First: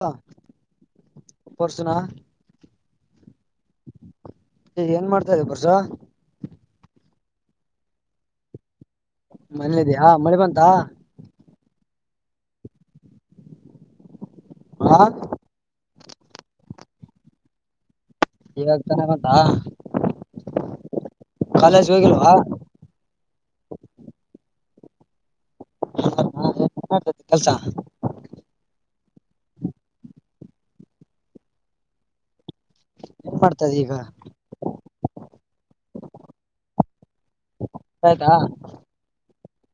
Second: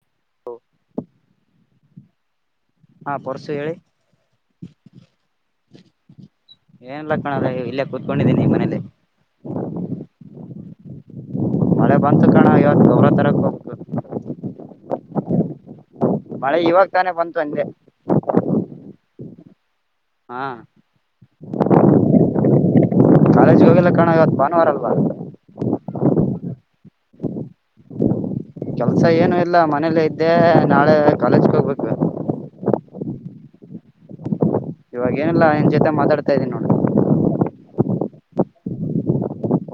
[unintelligible] ಪಸುನಾ ಹಾ ಪರ್ಸು ಹೇಳಿ ಏನ್ ಮಾಡ್ತಾದೆ ಬರ್ಷ ಏನಿಲ್ಲ ಇಲ್ಲೇ ಕೂತ್ಕೊಂಡಿದ್ದೀನಿ ಮನೇಲಿ ಮನಲಿ ಇದೆಯಾ ಮಳೆ ಬಂತ ಮಳೆ ಬಂತು ಕಣ ಇವತ್ತು ದ್ರ ತರ ಹೋಗಬೇಕು ಹ ಮಳೆ ಇವಾಗ ತಾನೇ ಬಂತು ಅಂದೆ ಇವಾಗ ಚಗತಾಯ್ ಹಾ ಹೋಗಿಲ್ವಾ ಕಾಲೇಜ್ ಹೋಗಲ್ಲ ಕಣೋ ಇವತ್ತು ಭಾನುವಾರ [unintelligible] ಹಾ ಮಾಡ್ತತಿ ಕೆಲ್ಸ ಕೆಲ್ಸ ಏನು ಇಲ್ಲ ಮನೇಲ್ಲ ಇದ್ದೆ ನಾಳೆ ಕಾಲೇಜ್ಗೆ ಹೋಗ್ಬೇಕು ಮಾಡರ್ತದೆ ಈಗ ಇವಾಗ ಏನಿಲ್ಲ ನಿನ್ ಜೊತೆ ಮಾತಾಡ್ತಾ ಇದೀನಿ ನೋಡು ಆಯ್ತಾ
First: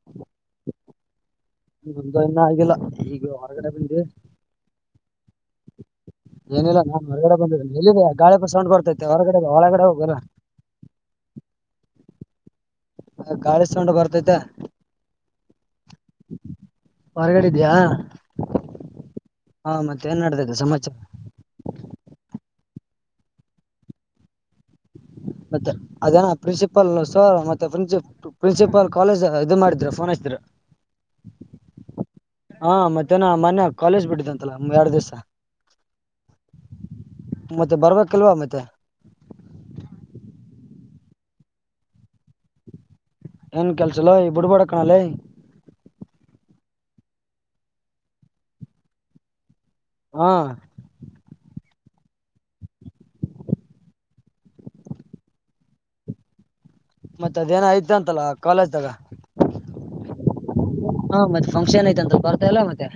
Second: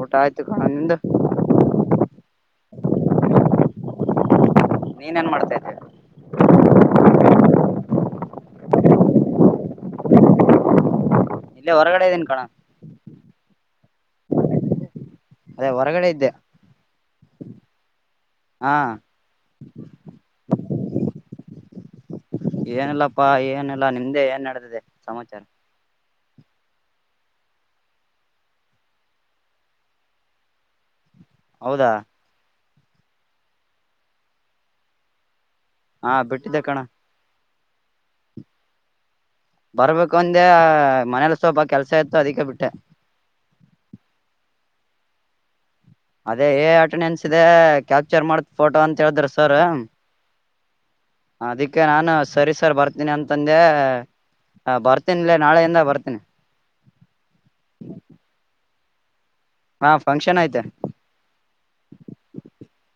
ಊಟ ಆಯ್ತು ಕಣ ನಿದ ಮುಂದು ಇನ್ನೂ ಆಗಿಲ್ಲ ಈಗ ಹೊರಗಡೆ ಬಂದೆ ನೀನ್ ಏನ್ ಮಾಡ್ತಾ ಇದ್ದೀರ ಏನಿಲ್ಲ ನಾನ್ ಹೊರಗಡೆ ಬಂದಿ ಎಲ್ಲಿದೆ ಗಾಪ ಸೌಂಡ್ ಬರ್ತೈತೆ ಹೊರಗಡೆ ಹೊರಳಗಡೆ ಹೋಗಲ್ಲ [unintelligible] ಇಲ್ಲಿ ಹೊರಗಡೆ ಇದ್ದೀನ್ ಕಣ ಗಾಳಿ ಸಕೊಂಡು ಬರ್ತೈತ ಅದೇ ಹೊರಗಡೆ ಇದ್ದೆ ಹೊರಗಡೆ ಇದ್ಯಾ ಹಾ ಹಾ ಮತ್ತೆ ಏನ್ ಮಾಡಡ್ತಾದ ಸಮಾಚಾರ ಏನಲ್ಲಪ್ಪಾ ಏನಲ್ಲಾ ನಿಮ್ದೆ ಏನ್ಡತ ಮತ್ತ ಅದನ ಪ್ರಿನ್ಸಿಪಾ ಸರ್ ಮತ್ತೆ ಪ್ರಿನ್ಸಿ ಪ್ರಿನ್ಸಿಪಾ ಕಾಲೇಜ ಇದು ಮಾಡಿದ್ರ ಫೋನ್ ಹಸ್ತರ ಹೌದಾ ಹಾ ಮತ್ತನ ಮೊನ್ಯ ಕಾಲೇಜ್ ಬಿಟ್ಟಿದ್ದಂತಲ್ಲ ಎರಡ್ ದಿವ್ಸ ಹಾ ಬಿಟ್ಟಿದ್ದ ಕಣ ಮತ್ತೆ ಬರ್ಬೇಕಲ್ವಾ ಮತ್ತೆ ಬರ್ಬೇಕು ಒಂದೆ ಮನೇಲಿ ಸ್ವಲ್ಪ ಕೆಲ್ಸ ಇತ್ತು ಅದಕ್ಕೆ ಬಿಟ್ಟೆ ಏನ್ ಕೆಲ್ಸಲ್ಲ ಈ ಬುಡಬಡ ಕನಾಲಿ ಅದೇ ಏ ಅಟೆಂಡೆನ್ಸ್ ಇದೆ ಕ್ಯಾಪ್ಚರ್ ಮಾಡತ್ ಫೋಟೋ ಅಂತ ಹೇಳಿದ್ರ ಸರ್ ಹ್ಮ ಕೆ ನಾನು ಸರಿ ಸರ್ ಬರ್ತೀನಿ ಅಂತಂದೆ ಹ ಬರ್ತೇನಿ ಇಲ್ಲ ನಾಳೆಯಿಂದ ಬರ್ತೇನಿ ಮತ್ತತ್ ಅದೇನ ಐ್ತ ಅಂತಲ್ಲ ಕಾಲೇಜ್ಗ ಹಾ ಫಂಕ್ಷನ್ ಐತೆ ಹಾ ಮತ್ತೆ ಫಂಕ್ಷನ್ ಐ್ತಂತ ಬರ್ತ ಇಲ್ಲ ಮತ್ತೆ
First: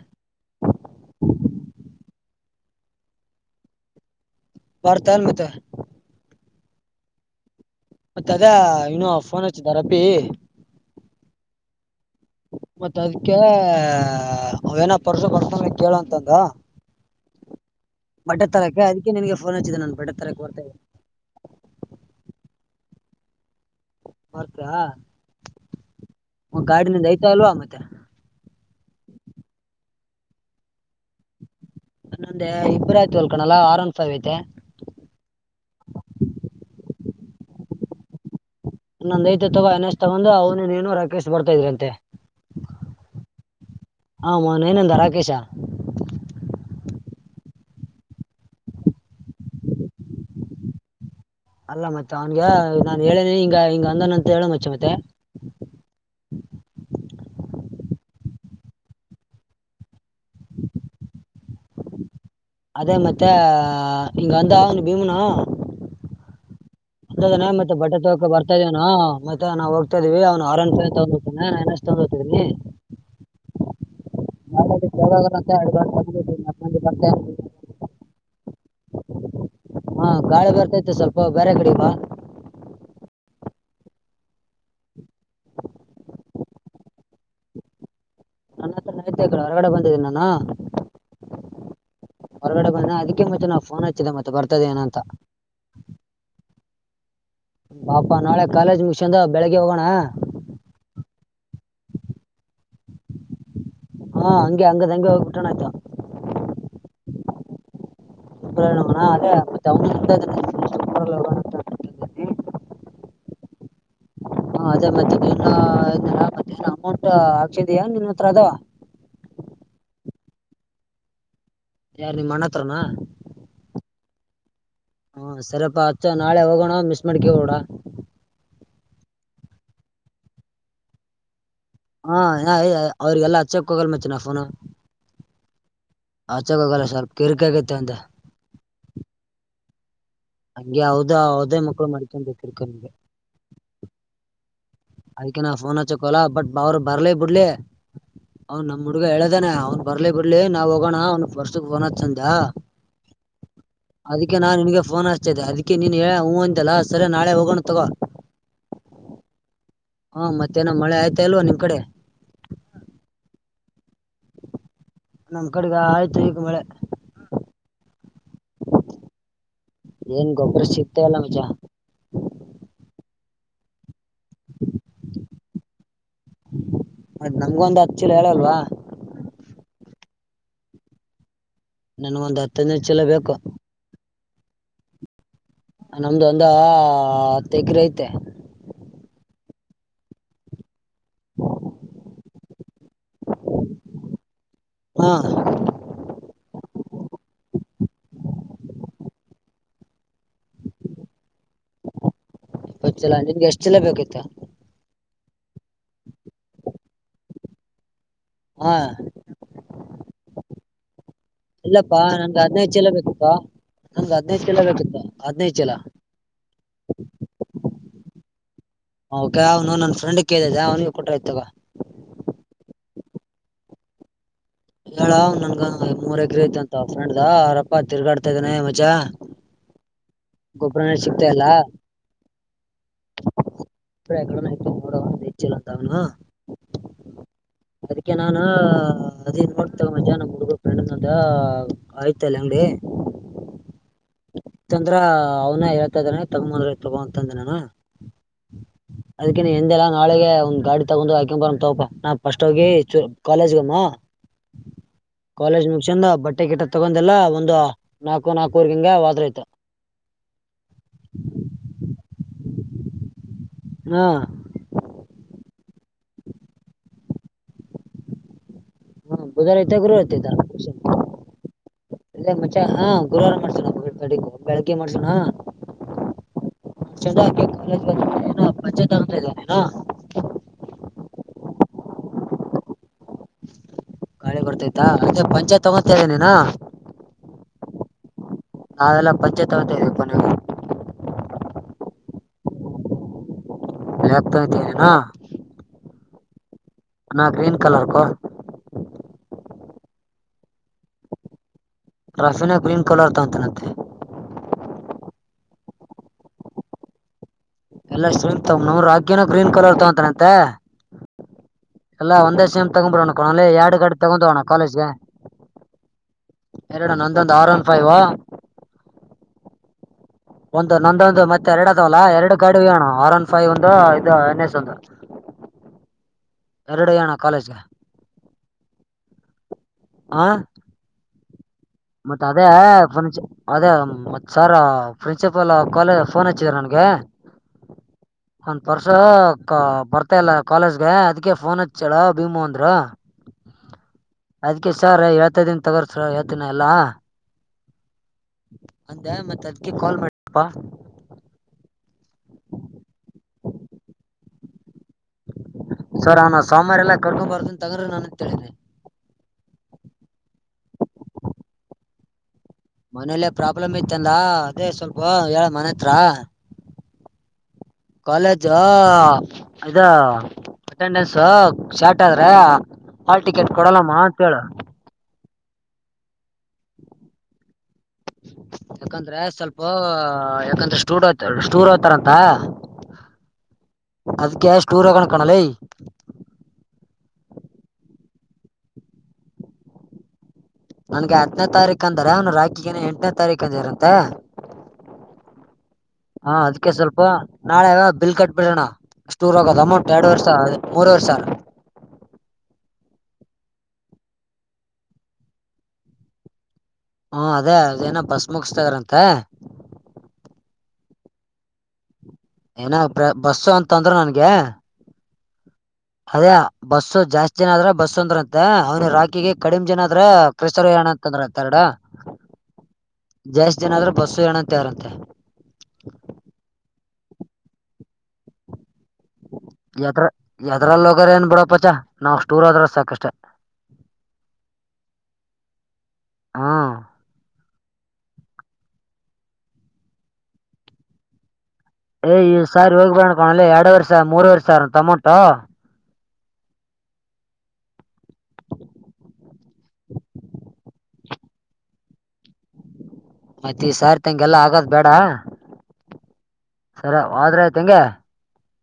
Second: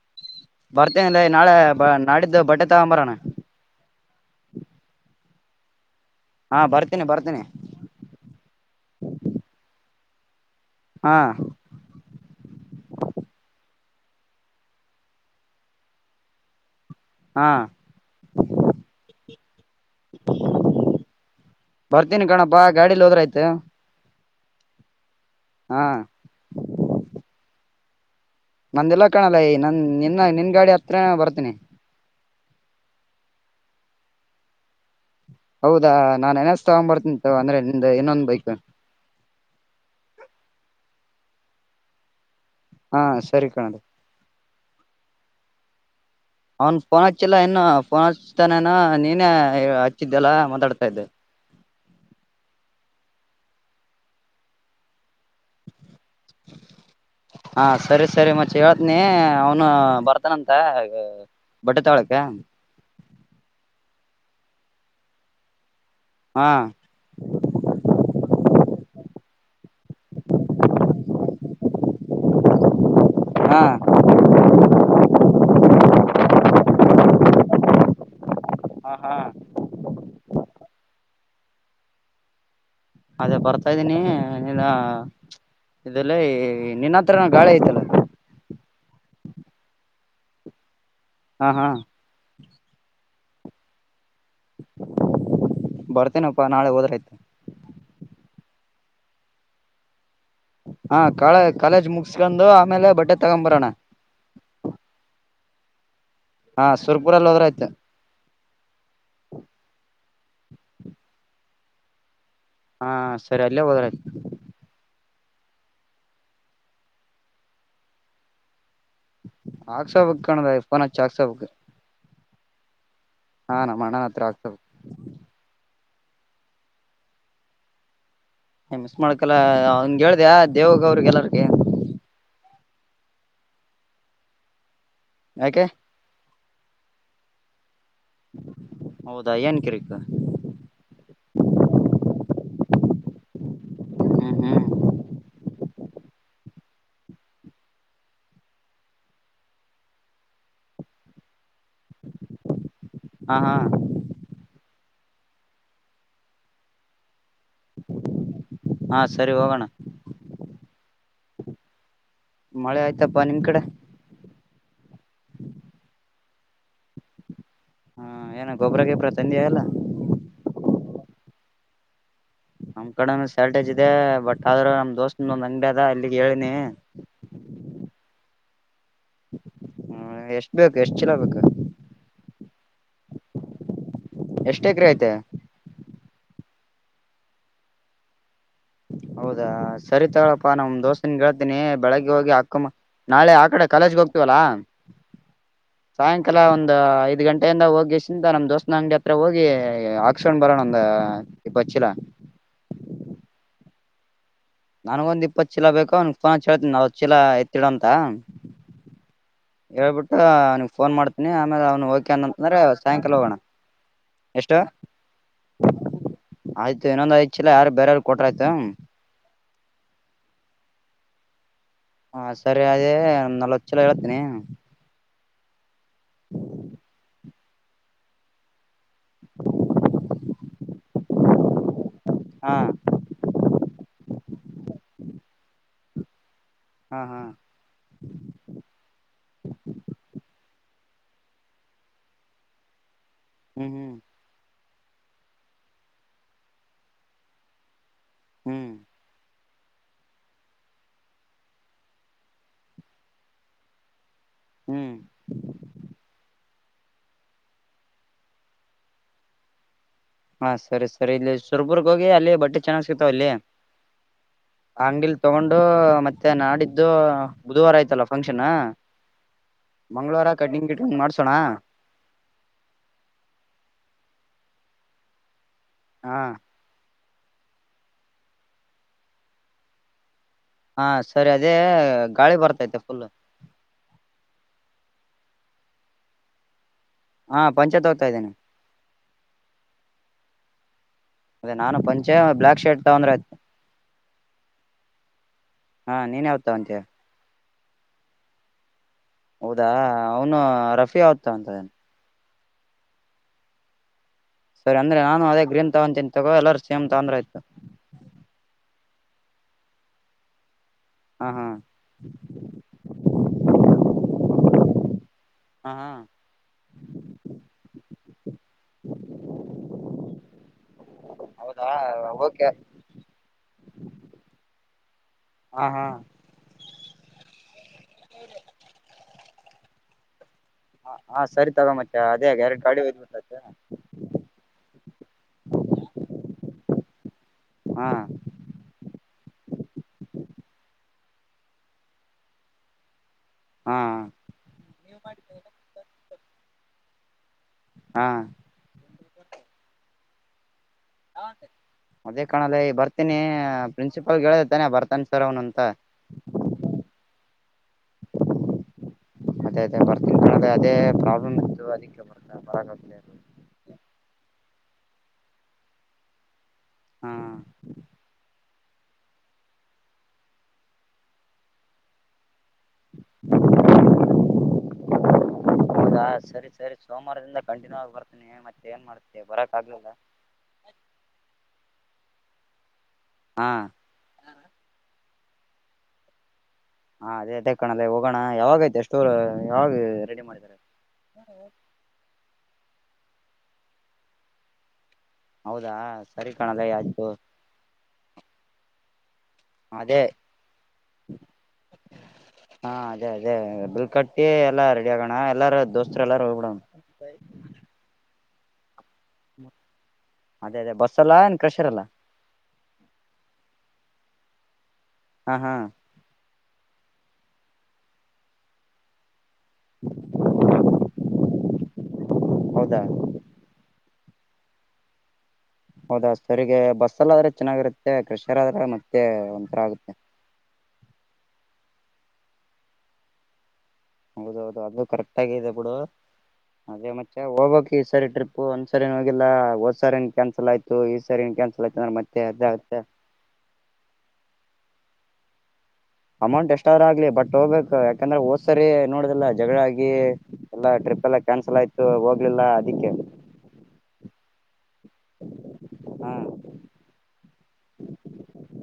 ಬರ್ತೇನಲ್ಲ ನಾಳೆ ಬ ನಾಡಿದ್ದು ಬಟ್ಟೆ ತಗೊಂಬರಾನ ಬರ್ತಲ್ಲ ಮತ್ತ ಹಾ ಬರ್ತೇನಿ ಬರ್ತೀನಿ ತದ ಇನ್ನುೂ ಫೋನ್ ಹಚ್ಚಿದಾರಪ್ಪಿ ಹಾ ಮತ್ತತ್ ಅದಕ್ಕೆ ಅವೇನ ಪರಶು ಪರ್ಷ ಕೇಳುವಂತಂದ ಹಾ ಬಟ್ಟೆ ತರಕ್ಕೆ ಅದಕ್ಕೆ ನನ್ಗೆ ಫೋನ್ ಹಚ್ಚಿದ್ದ ನಾನು ಬಟ್ಟೆ ತರಕ್ಕೆ ಬರ್ತಾನೆ ಬರ್ತೀನಿ ಕಣಪ್ಪಾ ಗಾಡಿಲಿ ಹೋದ್ರ ಆಯ್ತು ಬರ್ತ್ರಾ ಹಾ ಒ ಗಾಡಿನಿಂದ ಐತಾ ಅಲ್ವಾ ಮತ್ತೆ ನಂದಲ್ಲ ಕಾಣಲ್ಲ ಈ ನಂದ ನಿನ್ನ ನಿನ್ ಗಾಡಿ ಹತ್ರ ಬರ್ತೀನಿ ನನ್ನೊಂದೆ ಇಬ್ಬರ ಆಯ್ತು ಹೊಲ್ಕಣಲ್ಲ ಆರಾಮ್ ಸಾವಿ ಐತೆ ಹೌದಾ ನಾನ್ ಎೆನಸ್ ತಗೊಂಡ್ ಬರ್ತಿಂತ ಅಂದ್ರೆ ಇನ್ನೊಂದು ನಂದು ಐತೆ ತಗೋ ಅನೇಶ್ ತಗೊಂಡು ಅವನು ನು ರಾಕೇಶ್ ಬರ್ತಾ ಇದ್ರಂತೆ ಹಾ ಸರಿ ಕಣೋ ಹಮ ನಂದ ರಾಕೇಶಾ ಅವನ್ ಪೋನ ಚೆಲ್ಲ ಫೋನ್ ಹಚ್ತಾನೇನ ನೀನೇ ಹಚ್ಚಿದ್ದೆಲ್ಲ ಮಾತಾಡ್ತಾ ಇದ್ದೆ ಅಲ್ಲ ಮತ್ತೆ ಅವ್ನ್ಗ ನಾನನ್ ಹೇಳನಿ ಹಿಂಗ ಹಿಂಗ ಅಂದನ್ ಅಂತ ಹೇಳ ಮಚ್ಚೆ ಮತ್ತೆ ಹಾ ಸರಿ ಸರಿ ಮತ್ತೆ ಹೇಳ್ತನಿ ಅವನು ಬರ್ತಾನಂತ ಬಡ್ಟ್ ತಗಳಕ್ಕೆ ಅಮತ್ತೆ ಇಂಗ ಅಂದಾವ ಭೀಮನಾ ಹಾ ಅದಾನ ಮತ್ತೆ ಬಟ್ಟೆ ತಗಕ ಬರ್ತಾ ಇದೇನ ಮತ್ತ ನಾ ಹೋಗ್ತಾ ಇದೀವಿ ಅವ್ನು ಆರ ತಗತಾನ ಿ ಹ ನಾ ಬರ್ ಹಾ ಹಾ ಹಾ ಗಾಳಿ ಬರ್ತೈತ್ತು ಸ್ವಲ್ಪ ಬೇರೆ ಕಡೆ ಬಾ ಅದೇ ಬರ್ತಾ್ದೀನಿ ನೀ ಇದೆಲ್ಲ ನಿನ್ನ ಹತ್ರನ ಗಾಳಿ ಐತಲ್ಲ ನನ್ನ ಹತ್ರ ನೈತ್ಯಡೆ ಹೊರಗಡೆ ಬಂದಿದ್ದೀನಿ ನಾನ ಹಾ ಹಾ ಹೊರಗಡೆ ಬಾನ ಅದಕ್ಕೆ ಮತ್ತೆ ನಾವ್ ಫೋನ್ ಹಚ್ಚಿದೆ ಮತ್ತೆ ಬರ್ತದ ಏನಂತ ಾ ನಾಳೆ ಹೋದ್ರಾಯ್ತು ಪಾಪಾ ನಾಳೆ ಕಾಲೇಜ್ ಮುಗಂದ ಬೆಳಿಗ್ಗೆ ಹೋಗೋಣ ಹಾ ಕಳ ಕಾಲೇಜ್ ಮುಗಸ್ಕೊಂಡು ಆಮೇಲೆ ಬಟ್ಟೆ ತಗೊ್ ಬರೋಣ ಹಾ ಹಂಗೆ ಹಂಗದಂಗೆ ಹೋಗಿಬಿಟ್ಟೋಣ ಆಯ್ತಾ ಹಾ ಸುರ್ಪುರಲ್ಲಿ ಹೋದ್ರ ಆಯ್ತ ಮ್ಮ ಅದೇ ಮತ್ತೆ ಹಾ ಸರಿ ಅಲ್ಲೇ ಹೋದ್ರ ಹಾ ಅದೇ ಮದ ನ ಮಧ್ಯಾಹನ ಅಮೌಂಟ್ ಹಾಕ್ಸಿದಯ ನಿನ್ ಹತ್ರ ಅದಾವ ಆಕ್ಸಾಪಕ್ ಕಾಣದಪ್ಪನ ಚ ಆಕ್ಸಾಪಕ್ ಯಾರ್ ನಿಮ್ ಮಣ್ಣ ಹತ್ರನಾ ಹಾ ನಮ್ಮ ಅಣ್ಣ ಹತ್ರ ಆಗ್ತದೆ ಅ ನಾಳೆ ಹೋಗೋಣ ಮಿಸ್ ಮಾಡ್ಕ ಹೋಡ ಮಿಸ್ ಮಾಡಕಲ್ಲ ಅವನ್ಗೆ ಹೇಳ್ದಯ ದೇವ್ಗ ಅವ್ರಿಗೆ ಎಲ್ಲರ್ ಹಾ ಯ ಅವ್ರಿಗೆಲ್ಲ ಅಚ್ಚಕ್ ಹೋಗಲ್ ಮಚ್ಚನಾ ಫೋನ್ ಯಾಕೆ ಆಚಾಗ ಹೋಗಲ್ಲ ಸ್ವಲ್ಪ ಕಿರಿಕ ಆಗೈತೆ ಅಂತ ಹೌದಾ ಏನ್ ಕಿರಿಕ್ಕು ಹಂಗೆ ಹದ ಅವದೇ ಮಕ್ಳು ಮಾಡ್ಕೊಂಡ ಬಿರ್ಕ ನಂಗೆ ಹಾ ಅದ್ಕ ನಾ ಫೋನ್ ಹಚಕಲ ಬಟ್ ಅವರು ಬರ್ಲಿ ಬಿಡ್ಲಿ ಅವನ್ ನಮ್ ಹುಡ್ಗ ಹೇಳದಾನೆ ಅವ್ನ್ ಬರ್ಲಿ ಬರ್ಲಿ ನಾವ್ ಹೋಗೋಣ ಅವ್ನ್ ಫರ್ಸ್ಕ್ ೋನ್ತ್ಂದ ಹಾ ಹಾ ಅದಕ್ಕೆ ನಾನ್ ನಿನ್ಗೆ ಫೋನ್ ಹಸ್ತತೆ ಅದಿಕ್ಕೆ ನೀನ್ ಹೇಳ ಹೂ ಅಂತೆಲ್ಲ ಸರಿ ನಾಳೆ ಹೋಗ ಹಾ ಸರಿ ಹೋಗೋಣ ಹ್ಮ್ ಮತ್ತೇನ ಮಳೆ ಆಯ್ತಾ ಇಲ್ವಾ ನಿಮ್ ಕಡೆ ಮಳೆ ಆಯ್ತಪ್ಪಾ ನಿಮ್ ಕಡೆ ನಮ್ ಕಡೆಗೆ ಆಯ್ತು ಈಗ ಮಳೆ ಹ್ಮ ಹ್ಮ ಏನ ಗೊಬ್ರ ಗಿಬ್ರ ತಂದಿ ಎಲ್ಲ ಏನ್ ಗೊಬ್ಬರ ಸಿಗ್ತಾ ಇಲ್ಲ ಮಜ ನಮ ಕಡೆ ಶಾರ್ಟೇಜ್ ಇದೆ ಬಟ್ ಆದ್ರೂ ನಮ್ ದೋಸ್ತನೊಂದ್ ಅಂಗಡಿ ಅದ ಇಲ್ಲಿಗೆ ಹೇಳನಿ ಮತ್ ನಮ್ಗೊಂದ್ ಹತ್ ಚೀಲ ಹೇಳಲ್ವಾ ಹ್ಮ ಎಷ್ಟ ಬೇಕು ಎಷ್ಟ್ ಚೀಲ ಬೇಕು ನನ್ ಒಂದ್ ಹತ್ತ ಹದಿನೈದು ಚೀಲ ಬೇಕು ಎಷ್ಟ ಎಕರೆ ಐತೇ ನಮ್ದು ಒಂದ ಹತ್ತೆಗ್ರೇ ಐತೆ ಹೌದಾ ಸರಿತಗಳಪ್ಪಾ ನಮ ದೋಸ್ತ್ ಕೇಳ್ತೀನಿ ಬೆಳಗ್ಗೆ ಹೋಗಿ ಹಾಕ ನಾಳೆ ಆ ಕಡೆ ಕಾಲೇಜ್ಗೆ ಹೋಗ್ತೀವಲ್ಲಾ ಹಾ ಸಾಯಂಕಾಲ ಒಂದ್ ಐದ್ ಗಂಟೆಯಿಂದ ಹೋಗಿಸಿಂದ ನಮ್ ದೋಸ್ನ ಅಂಗಡಿ ಹತ್ರ ಹೋಗಿ ಆಕ್ಸಿನ್ ಬರೋ ನ ಒಂದ ಗೊತ್ತಿಲ್ಲ ನಿನ್ಗೆ ಎಷ್ಟ್ ಚೀಲ ಬೇಕಾಯತು ನನಗೊಂದು ಇಪ್ಪತ್ತು ಚೀಲ ಬೇಕೋ ಅವನ ಫೋ ಹೇಳ್ತಿನಿ ನಲವತ್ತು ಚೀಲ ಎತ್ತಿಡ ಅಂತ ಹಾ ಹೇಳ್ಬಿಟ್ಟು ಅವನಿಗೆ ಫೋನ್ ಮಾಡ್ತೀನಿ ಆಮೇಲೆ ಅವ್ನು ಓಕೆ ಅನಂತಂದ್ರೆ ಸಾಯಂಕಾಲ ಹೋಗೋಣ ನಂಗ್ ಹದನೈದ ಚೀಲ ಎಷ್ಟು ಬೇಕಿತ್ತ ಹದನೈದ ಚೀಲ ಆಯ್ತು ಇನ್ನೊಂದ ಐವತ್ತು ಚೀಲ ಯಾರು ಬೇರೆ ಯಾರ ಕೊಟ್ರ ಆಯ್ತು ಗ ಅವನು ನನ್ ಫ್ರೆಂಡ್ ಕೇಳ್ದಿದೆ ಅವನಗೆ ಕೊಟ್ರ ಆಯ್ತ ತಗೋ ಹಾ ಸರಿ ಅದೇ ನಲ್ವತ್ತು ಚೀಲ ಹೇಳ್ತೀನಿ ನನ್ಂಗ ಮೂರ್ ಎಕ್ರ ಐತ ಅಂತ ಫ್ರೆಂಡ್ದ ಆವರ ಅಪ್ಪ ತಿರ್ಗಾಡ್ತಾ ಇದಾನೆ ಮಚ ಗೊಬ್ಬರನೆ ಸಿಗ್ತ ಇಲ್ಲ ಹಾ ಕಡಿಮೆ ಆಯ್ತಾ ನೋಡ ಹೆಚ್ಚಿಲ್ಲ ಅಂತ ಅವನ ಹಾ ಹಾ ಅದಕ್ಕೆನಾನ ನ್ ನೋಡ್ತ ತಗಬಂದೆ ನಮ್ಮ್ ಹುಡುಗ ಫ್ರೆಂಡ್ ದ ಆಯ್ತ ಅಲ್ಲ ಅಂಗಡಿ ಹ್ಮ್ ಹ್ಮ್ ತಂದ್ರ ಅವನ ಹೇಳ್ತಾ ಇದಾನ ತಗೊಂದ್ರೆ ತಗೊಂತಂದ ನಾನ ಹ್ಮ್ ನಾಕ ಎಂದೆಲ್ಲಾ ನಾಳೆಗೆ ಒಂದ್ ಗಾಡಿ ತಗೊಂಡ್ ಆಕ ಬರ ತಗೋಪ ನಾ ಫಸ್ಟ್ ಹೋಗಿ ಕಾಲೇಜ್ಗಮ್ಮ ಹ್ಮ್ ಕಾಲೇಜ್ ಮುಗಿಸ್ಕಂಡು ಬಟ್ಟೆ ಗಿಟ್ಟ ತಗೊಂಡೆಲ್ಲ ಒಂದು ನಾಲ್ಕು ನಾಲ್ಕೂವರೆಗ ಹಿಂಗ ಹೊದ್ರಯ್ತು ಹಾ ಸರಿ ಸರಿ ಇಲ್ಲಿ ಸುರಪುರ ಹೋಗಿ ಅಲ್ಲಿ ಬಟ್ಟೆ ಚೆನ್ನಾಗ್ ಸಿಕ್ತಾವ ಅಲ್ಲಿ ಹಾ ಅಂಗಡಿಲಿ ತಗೊಂಡು ಮತ್ತೆ ನಾಡಿದ್ದು ಬುಧವಾರ ಆಯ್ತಲ್ಲ ಫಂಕ್ಷನ್ ಹ್ಮ ಬುದುವಾರೈತೆ ಗುರುವಾರತೆ ಮಂಗಳವಾರ ಕಟಿಂಗ್ ಆಪರೇಷನ್ ಗಿಟಿಂಗ್ ಮಾಡ್ಸೋಣ ಎಲ್ಲೇ ಮಚ್ಚ ಹಾ ಗುರುವಾರ ಮಾಡ್ಸಣ ಕಡೆಗ ಬೆಳಿಗ್ಗೆ ಮಾಡ್ಸೋಣ ಹ ಹಾ [unintelligible] ಪಂಚಾಯತ್ ಅವರ ಹತ್ರ ಇದಿಯಾ ನೀನು ಹಾ ಸರಿ ಅದೇ ಗಾಳಿ ಬರ್ತೈತೆ ಫುಲ್ ಗಾಳಿ ಬರ್ತಾ ಐತ ಪಂಚಾಯತ್ ತಗೋ ಅಂತ ಹೇಳಿದಿ ನೀನು ಹಾ ಪಂಚೆ ತಗೋತಾ ಇದ್ದೇನೆ ನಾವೆಲ್ಲ ಪಂಚೆ ತಗೊಂತ ಇದೀವಿ ಪಾ ನೀವು ಅದೇ ನಾನು ಪಂಚೆ ಬ್ಲಾಕ್ ಶರ್ಟ್ ತಗಂದ್ರೆ ಆಯ್ತು ಲಗ್ತತಿನಾ ಹಾ ನೀನ್ ಯಾವ್ದ್ ತಗೊಂತಿಯ ಅಣ್ಣ ಗ್ರೀನ್ ಕಲರ್ಕೋ ಅದಾ ಅವನು ರಫಿಯಾ ಯಾವಾಗ್ ತಗೋಂತಾ ಇದಾನೆ ರಫೀನಾ ಗ್ರೀನ್ ಕಲರ್ ತಂಗೊತಾನತ್ತೆ ಸರಿ ಅಂದ್ರೆ ನಾನ ಅದೇ ಗ್ರೀನ್ ತಗೋಂತಿನಿ ತಗೋ ಎಲ್ಲೂರ ಸೇಮ ತಗೊಂಡರ ಆಯತು ಎಲ್ಲ ಸ್ರ ತ ನ್ರ ರಾಗ್ಯನ ಗ್ರೀನ್ ಕಲರ ತಗೋಂತಾನ ಅಂತ ಹಾ ಹಾ ಎಲ್ಲಾ ಒಂದೇ ಸೇಮ್ ತಗೋ ಬಿಡೋಣ್ಣ ಕಣಲ್ಲಿ ಎರಡು ಗಾಡಿ ತಗೊಂಡವಣ್ಣ ಕಾಲೇಜ್ಗೆ ಹಾ ಹಾ ಎರಡ ನಂದೊಂದ ಆರ್ ಒನ್ ಫೈವಾ ಒಂದು ನಂದೊಂದು ಮತ್ತೆ ಹೌದಾ ಎರಡು ಅದವಲ್ಲ ಎರಡು ಓಕೆ ಗಾಡಿ ಒಯಾಣ ಆರ್ ಒನ್ ಫೈವ್ ಒಂದು ಇದು ಎನ್ ಎಸ್ ಒಂದು ಹಾ ಹಾ ಎರಡ ಒಯಣ ಕಾಲೇಜ್ಗೆ ಹೌದ ಹಾ ಹ ಹಾ ಸರಿ ತಗೋ ಮಚ್ಚಾ ಮತ್ತ ಅದೇ ಎರಡು ಗಾಡಿ ಒಯ್ದ್ಬಿಟ್ಟೈತೆ ಅದೇ ಮತ್ ಸರ್ ಪ್ರಿನ್ಸಿಪಾಲ್ ಕಾಲೇಜ್ ಫೋನ್ ಹಚ್ಚಿದರ ನನ್ಗೆ ಹಾ ನಮ್ಮ ಪರ್ಸು ಬರ್ತಾ ಇಲ್ಲ ಕಾಲೇಜ್ಗೆ ಅದ ಕೆ ಫೋನ್ ಹಚ್ಚಾಳ ಭೀಮೋ ಅಂದ್ರ ಹಾ ಅದ್ಕ್ಕೆ ಸಾರ್ ಎಳ್ತ ದನ್ ತಗೋರ್ಸರ್ ಹೇಳ್ತಿನ ಎಲ್ಲಾ ಹಾ ಅಂದೆ ಮತ್ತ ಅದ್ಕ ಕಾಲ್ ಮಾಡದಪ್ಪಾ ಅದೇ ಕಾಣಲೇ ಈ ಬರ್ತೀನಿ ಪ್ರಿನ್ಸಿಪಾಲ್ ಹೇಳದಿಯಾತಾನೆ ಬರ್ತಾನ ಸರ್ ಅವನ್ ಸೋಮಾರ ಎಲ್ಲಾ ಕರ್ಕೊ ಬರ್ತೀನಿ ತಗೋರಿ ಅಂತ ಹೇಳೀನಿ ಬರ್ತಿನೀ ತಗೋಳರಿ ಅದೇ ಪ್ರಾಬ್ಲಮ್ ಇತ್ತು ಅದಕ್ಕೆ ಬರ್ ಮನೇಲ್ಲೇ ಪ್ರಾಬ್ಲಮ್ ಇತ್ತಲಾ ಅದೇ ಸ್ವಲ್ಪ ಹೇಳ ಮನೆ ಹತ್ರ ಹ್ಮ ಜಾ ಇದಾ ಅಟೆಂಡೆನ್ಸ್ ಶಾರ್ಟ್ ಆದ್ರೆ ಹಾಲ್ ಟಿಕೆಟ್ ಕೊಡಲ್ಲಮ್ಮ ಅಂತ ಹೇಳ. ಸರಿ ಸರಿ ಸೋಮವಾರದಿಂದ ಕಂಟಿನ್ಯೂ ಆಗ್ ಯಾಕಂದ್ರೆ ಸ್ವಲ್ಪ ಯಾಕಂದ್ರೆ ಸ್ಟೂರ್ತ ಸ್ಟೂರ್ ಹೊತರಂತ ಹಾ [unintelligible] ಅದಕ್ಕೆ ಸ್ಟೂರ್ ಹೋಗರ್ ಕಣಲೆ. ಹಾ ಅದೇ ಅದ ಕಣಲೆ ಹೋಗೋಣ ಯಾವಾಗ ಐತೆ ಸ್ಟೂರ್ ಯಾವಾಗ ರೆಡಿ ಮಾಡಿದರೆ ನನ್ಗೆ ಹತ್ತನೇ ತಾರೀಕ ಅಂದಾರ ಅವನು ರಾಕಿಗೇನ ಎಂಟನೇ ತಾರೀಕ ಅಂದರಂತ [unintelligible] ಹೌದಾ ಸರಿ ಹಾ ಕಣಲೆ ಅದಕ್ಕೆ ಸ್ವಲ್ಪ ಆಯ್ತು ನಾಳೆ ಬಿಲ್ ಕಟ್ಬಿಡೋಣ. ಟೂರ್ ಆಗದು ಅಮೌಂಟ್ ಅದೇ ಎರಡು ವರ್ಷ ಮೂರು ವರಿಸ [unintelligible] ಹಾ ಅದೇ ಅದೇ ಬಿಲ್ ಕಟ್ಟಿ ಎಲ್ಲಾ ರೆಡಿ ಆಗೋಣ ಎಲ್ಲಾರ ದೋಸ್ತರು ಎಲ್ಲಾರೂ ಹೋಗ್ಬಿಡಣ. ಹಾ ಅದೇ ಅದೇನ ಬಸ್ ಮುಗಿಸ್ತದರಂತ ಅದೇ ಅದೇ ಬಸ್ ಅಲ್ಲಾ ಎನ್ ಕ್ರೆಷರ್ಲ್ಲ ಏನ ಬಸ್ಸ ಅಂತಂದರು ನನ್ಗೆ ಹಾ ಹಾ ಅದೇ ಬಸ್ಸ ಜಾಸ್ತಿ ಜನ ಆದ್ರೆ ಬಸ್ ಅಂದ್ರಂತ ಅವ್ನ ರಾಕಿಗೆ ಕಡಿಮ ಜನ ಆದ್ರ ಕ್ರೇಷರು ವಯನ ಅಂದ್ರಂತ ಎರಡ [unintelligible] ಹೌದಾ ಜಾಸ್ತಿ ಜನ ಆದ್ರ ಬಸ್ ವಯನ ಅಂತ ಎಲೆರಂತ. ಸಲ್ ಆದ್ರೆ ಚೆನ್ನಾಗಿರುತ್ತೆ ಕ್ರಷರ್ ಆದ್ರೆ ಮತ್ ಯದ್ರ ಯದ್ರಲ್ಲ ಹೋಗಾರ ಏನ್ ಬಿಡಪಚಾ ನಾವು ಸ್ಟೂರ್ ಹೋದ್ರ ಸಾಕಷ್ಟ. ಹೌದ ಹೌದು ಅದು ಕರೆಕ್ಟ್ ಆಗ ಇದೆ ಬಿಡು. ಹ್ಮ್ ಅದೇ ಮತ್ತೆ ಹೋಗ್ಬೇಕ್ ಈ ಸರಿ ಟ್ರಿಪ್ ಒಂದ್ಸರಿ ಓಗಿಲ್ಲ ಓಡ್ಸರಿ ಕ್ಯಾನ್ಸಲ್ ಆಯ್ತು ಈ ಸರಿ ಕ್ಯಾನ್ಸಲ್ ಆಯ್ತು ಅಂದ್ರೆ ಏ ಮತ್ತೆ ಈ ಅದೇ ಸಾರಿ ಆಗುತ್ತೆ ಹೋಗ್ ಬರಣಬಾಲೆ ಎರಡು ವರ್ಷ ಮೂರ್ವಾರಿ ಸಾವ್ರಾಂತ ಅಮ್ಮೌಂಟು ಅಮೌಂಟ್ ಎಷ್ಟಾದ್ರ ಆಗ್ಲಿ ಬಟ್ ಹೋಗ್ಬೇಕು ಯಾಕಂದ್ರೆ ಹೋದ್ಸರಿ ನೋಡುದಿಲ್ಲ ಜಗಳ ಆಗಿ ಎಲ್ಲ ಟ್ರಿ ಪೆಲ್ಲ ಕ್ಯಾನ್ಸಲ್ ಆಯ್ತು ಹೋಗ್ಲಿಲ್ಲಾ ಅದಕ್ಕೆ. ಮತ್ತೆ ಈ ಸಾರ್ತಂಗೆ ಎಲ್ಲಾ ಆಗಾದ ಬ್ಯಾಡ [unintelligible] ಹಾ ಸರಿ ವಾದ್ರಾ ಆಯ್ತ ಹೆಂಗೆ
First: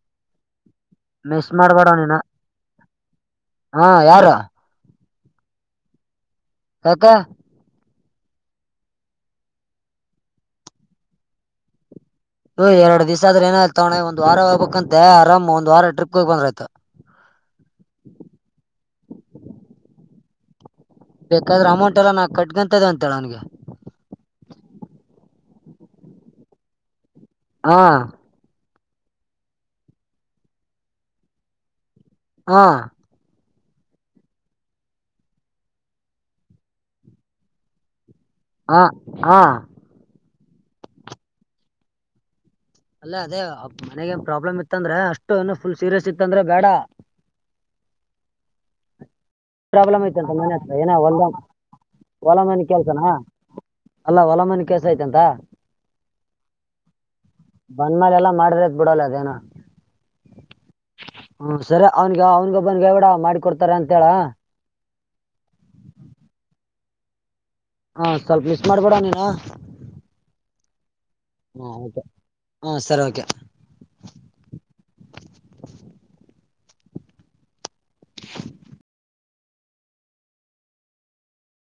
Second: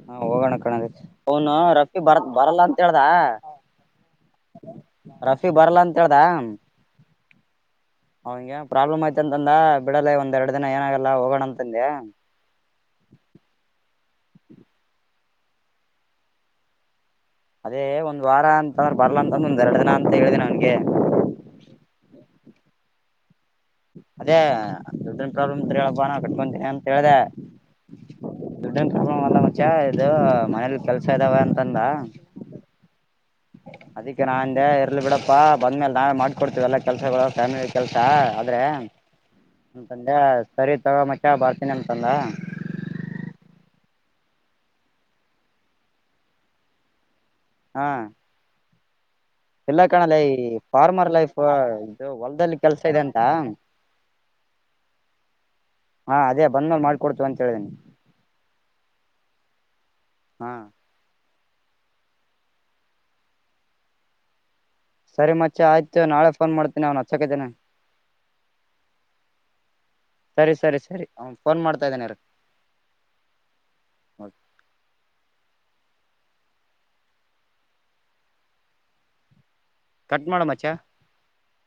ಹಾ ಹೋಗೋಣ ನಲೆ ಅವನು ಮಾಡ್ಬೇಡ ರಫಿ ನೀನು ಬರತ್ ಬರಲ್ಲ ಅಂತ ಹೇಳ್ದ ಹಾ ಯಾರು ರಫೀ ಬರಲ್ಲ ಅಂತ ಹೇಳ್ದ ಕಕಾ ಅವನ್ಗೆ ಎನ್ ಪ್ರಾಬ್ಲಮ್ ಆಯ್ತ ಅಂತಂದ ಬಿಡಲ್ಲ ಒಂದ್ ಎರಡು ದಿನ ಏನಾಗಲ್ಲ ಹೋಗೋಣ ಅಂತಂದೆ ಹ ಎರಡು ದಿಸಾ ಆದ್ರ ಏನಾಯಯ್ತವಣೆ ಒಂದ ವಾರ ಹೋಗ್ಬೇಕ್ ಅಂತ ಆರಾಮ್ ಒಂದ ವಾರ ಟ್ರಿಪ್ಗೆ ಹೋಗ ಬಂದ್ರ ಆಯ್ತು. ರ್ ಬರ್ಲ ಅಂತಂದ ಒಂದ್ ಎರಡ್ ದಿನ ಅಂತ ಹೇಳ್ದ ಅವ್ನಿಗೆ ಬೇಕಾದ್ರೆ ಅಮೌಂಟ್ ಎಲ್ಲ ನಾಕ್ ಕಟ್ಕೊಂತ್ದ ಅಂತೇಳ ಅವನ್ಗೆ ಡ್ ಪ್ರಾಬ್ಲಮ್ ಇದ್ರೆ ಹೇಳಪ್ಪ ನಾ ಕಟ್ಕಿಂತೀನಿ ಅಂತ ಹೇಳ್ದೆ ಹಾ ದುಡ್ಡನ್ ಏನ್ ಪ್ರಾಬ್ಲೆಮ್ ಅಲ್ಲ ಮುಚ ಇದು ಮನೇಲಿ ಕೆಲ್ಸ ಇದಾವ ಅಂತಂದ ಹಾ ಅದಿಕ್ಕೆ ನಾ ಅಂದೆ ಇರ್ಲ್ ಬಿಡಪ್ಪಾ ಬಂದ್ಮೇಲೆ ನಾವೆ ಮಾಡ್ಕೊಡ್ತೇವಲ್ಲಾ ಕೆಲ್ಸಗಳು ಫ್ಯಾಮಿಲಿ ಕೆಲ್ಸ ಆದ್ರೆ ಹಾ ಹಾ ಅ ತಂದೆ ಸರಿ ತಗೋ ಮಚ್ಚ ಬರ್ತೀನಿ ಅಂತಂದ ಅಲ್ಲೇ ಅದೇ ಮನೆಗ ನ್ ಪ್ರಾಬ್ಲಮ್ ಇತ್ತ ಅಂದ್ರೆ ಅಷ್ಟು ಏನು ಫುಲ್ ಸೀರಿಯಸ್ ಇತ್ತಂದ್ರೆ ಬೇಡ ಹಾ ಇಲ್ಲ ಪ್ರಾಬ್ಲಮ್ ಕಣಲ್ಲ ಐತೆಂತ ಈ ಮನೆ ಹತ್ರ ಏನ ಫಾರ್ಮರ್ ಹೋಲ್ಡಾಗ್ ಲೈಫ್ ಇದು ಹೊಲ್ದಲ್ಲಿ ಹೊಲಮನೀ ಕೆಲ್ಸ ಇದೆ ಕೆಲ್ಸನಾ ಅಂತ ಅಲ್ಲ ಹೊಲ ಮನೆ ಕೆಲ್ಸ ಐತಂತ ಹಾ ಅದೇ ಬಂದ್ಮೇಲೆ ಮಾಡ್ಕೊಡ್ತು ಅಂತ ಹೇಳಿದೀನಿ [unintelligible] ಬಂದ್ಮೇಲೆ ಎಲ್ಲ ಮಾಡಿದರೈತ್ ಬಿಡಲ ಅದೇನ ಹಾ ಹ್ಮ ಸರಿ ಅವ್ನ್ಗೆ ಅವನ್ಗ ಒಬ್ಬನ್ಗೆ ಹೇಳ್ಬೀಡು ಮಾಡಿ ಕೊಡ್ತಾರ ಅಂತ ಹೇಳ ಸರಿ ಮತ್ತೆ ಆಯ್ತು ನಾಳೆ ಫೋನ್ ಮಾಡ್ತೇನೆ ಅವ್ ಹಚ್ಚಕತೇನೆ ಹಾ ಸ್ವಲ್ಪ ಲಿಸ್ಟ್ ಮಾಡ್ಬಿಡ ನೀನು ಸರಿ ಸರಿ ಸರಿ ಫೋನ್ ಹ್ಮ್ ಓಕೆ ಮಾಡ್ತಾಯಿದ್ದಾನೆ ಇರು ಹ್ಮ್ ಸರಿ ಓಕೆ [inaudible] [inaudible] ಕಟ್ ಮಾಡ್ ಮಚ್ಚ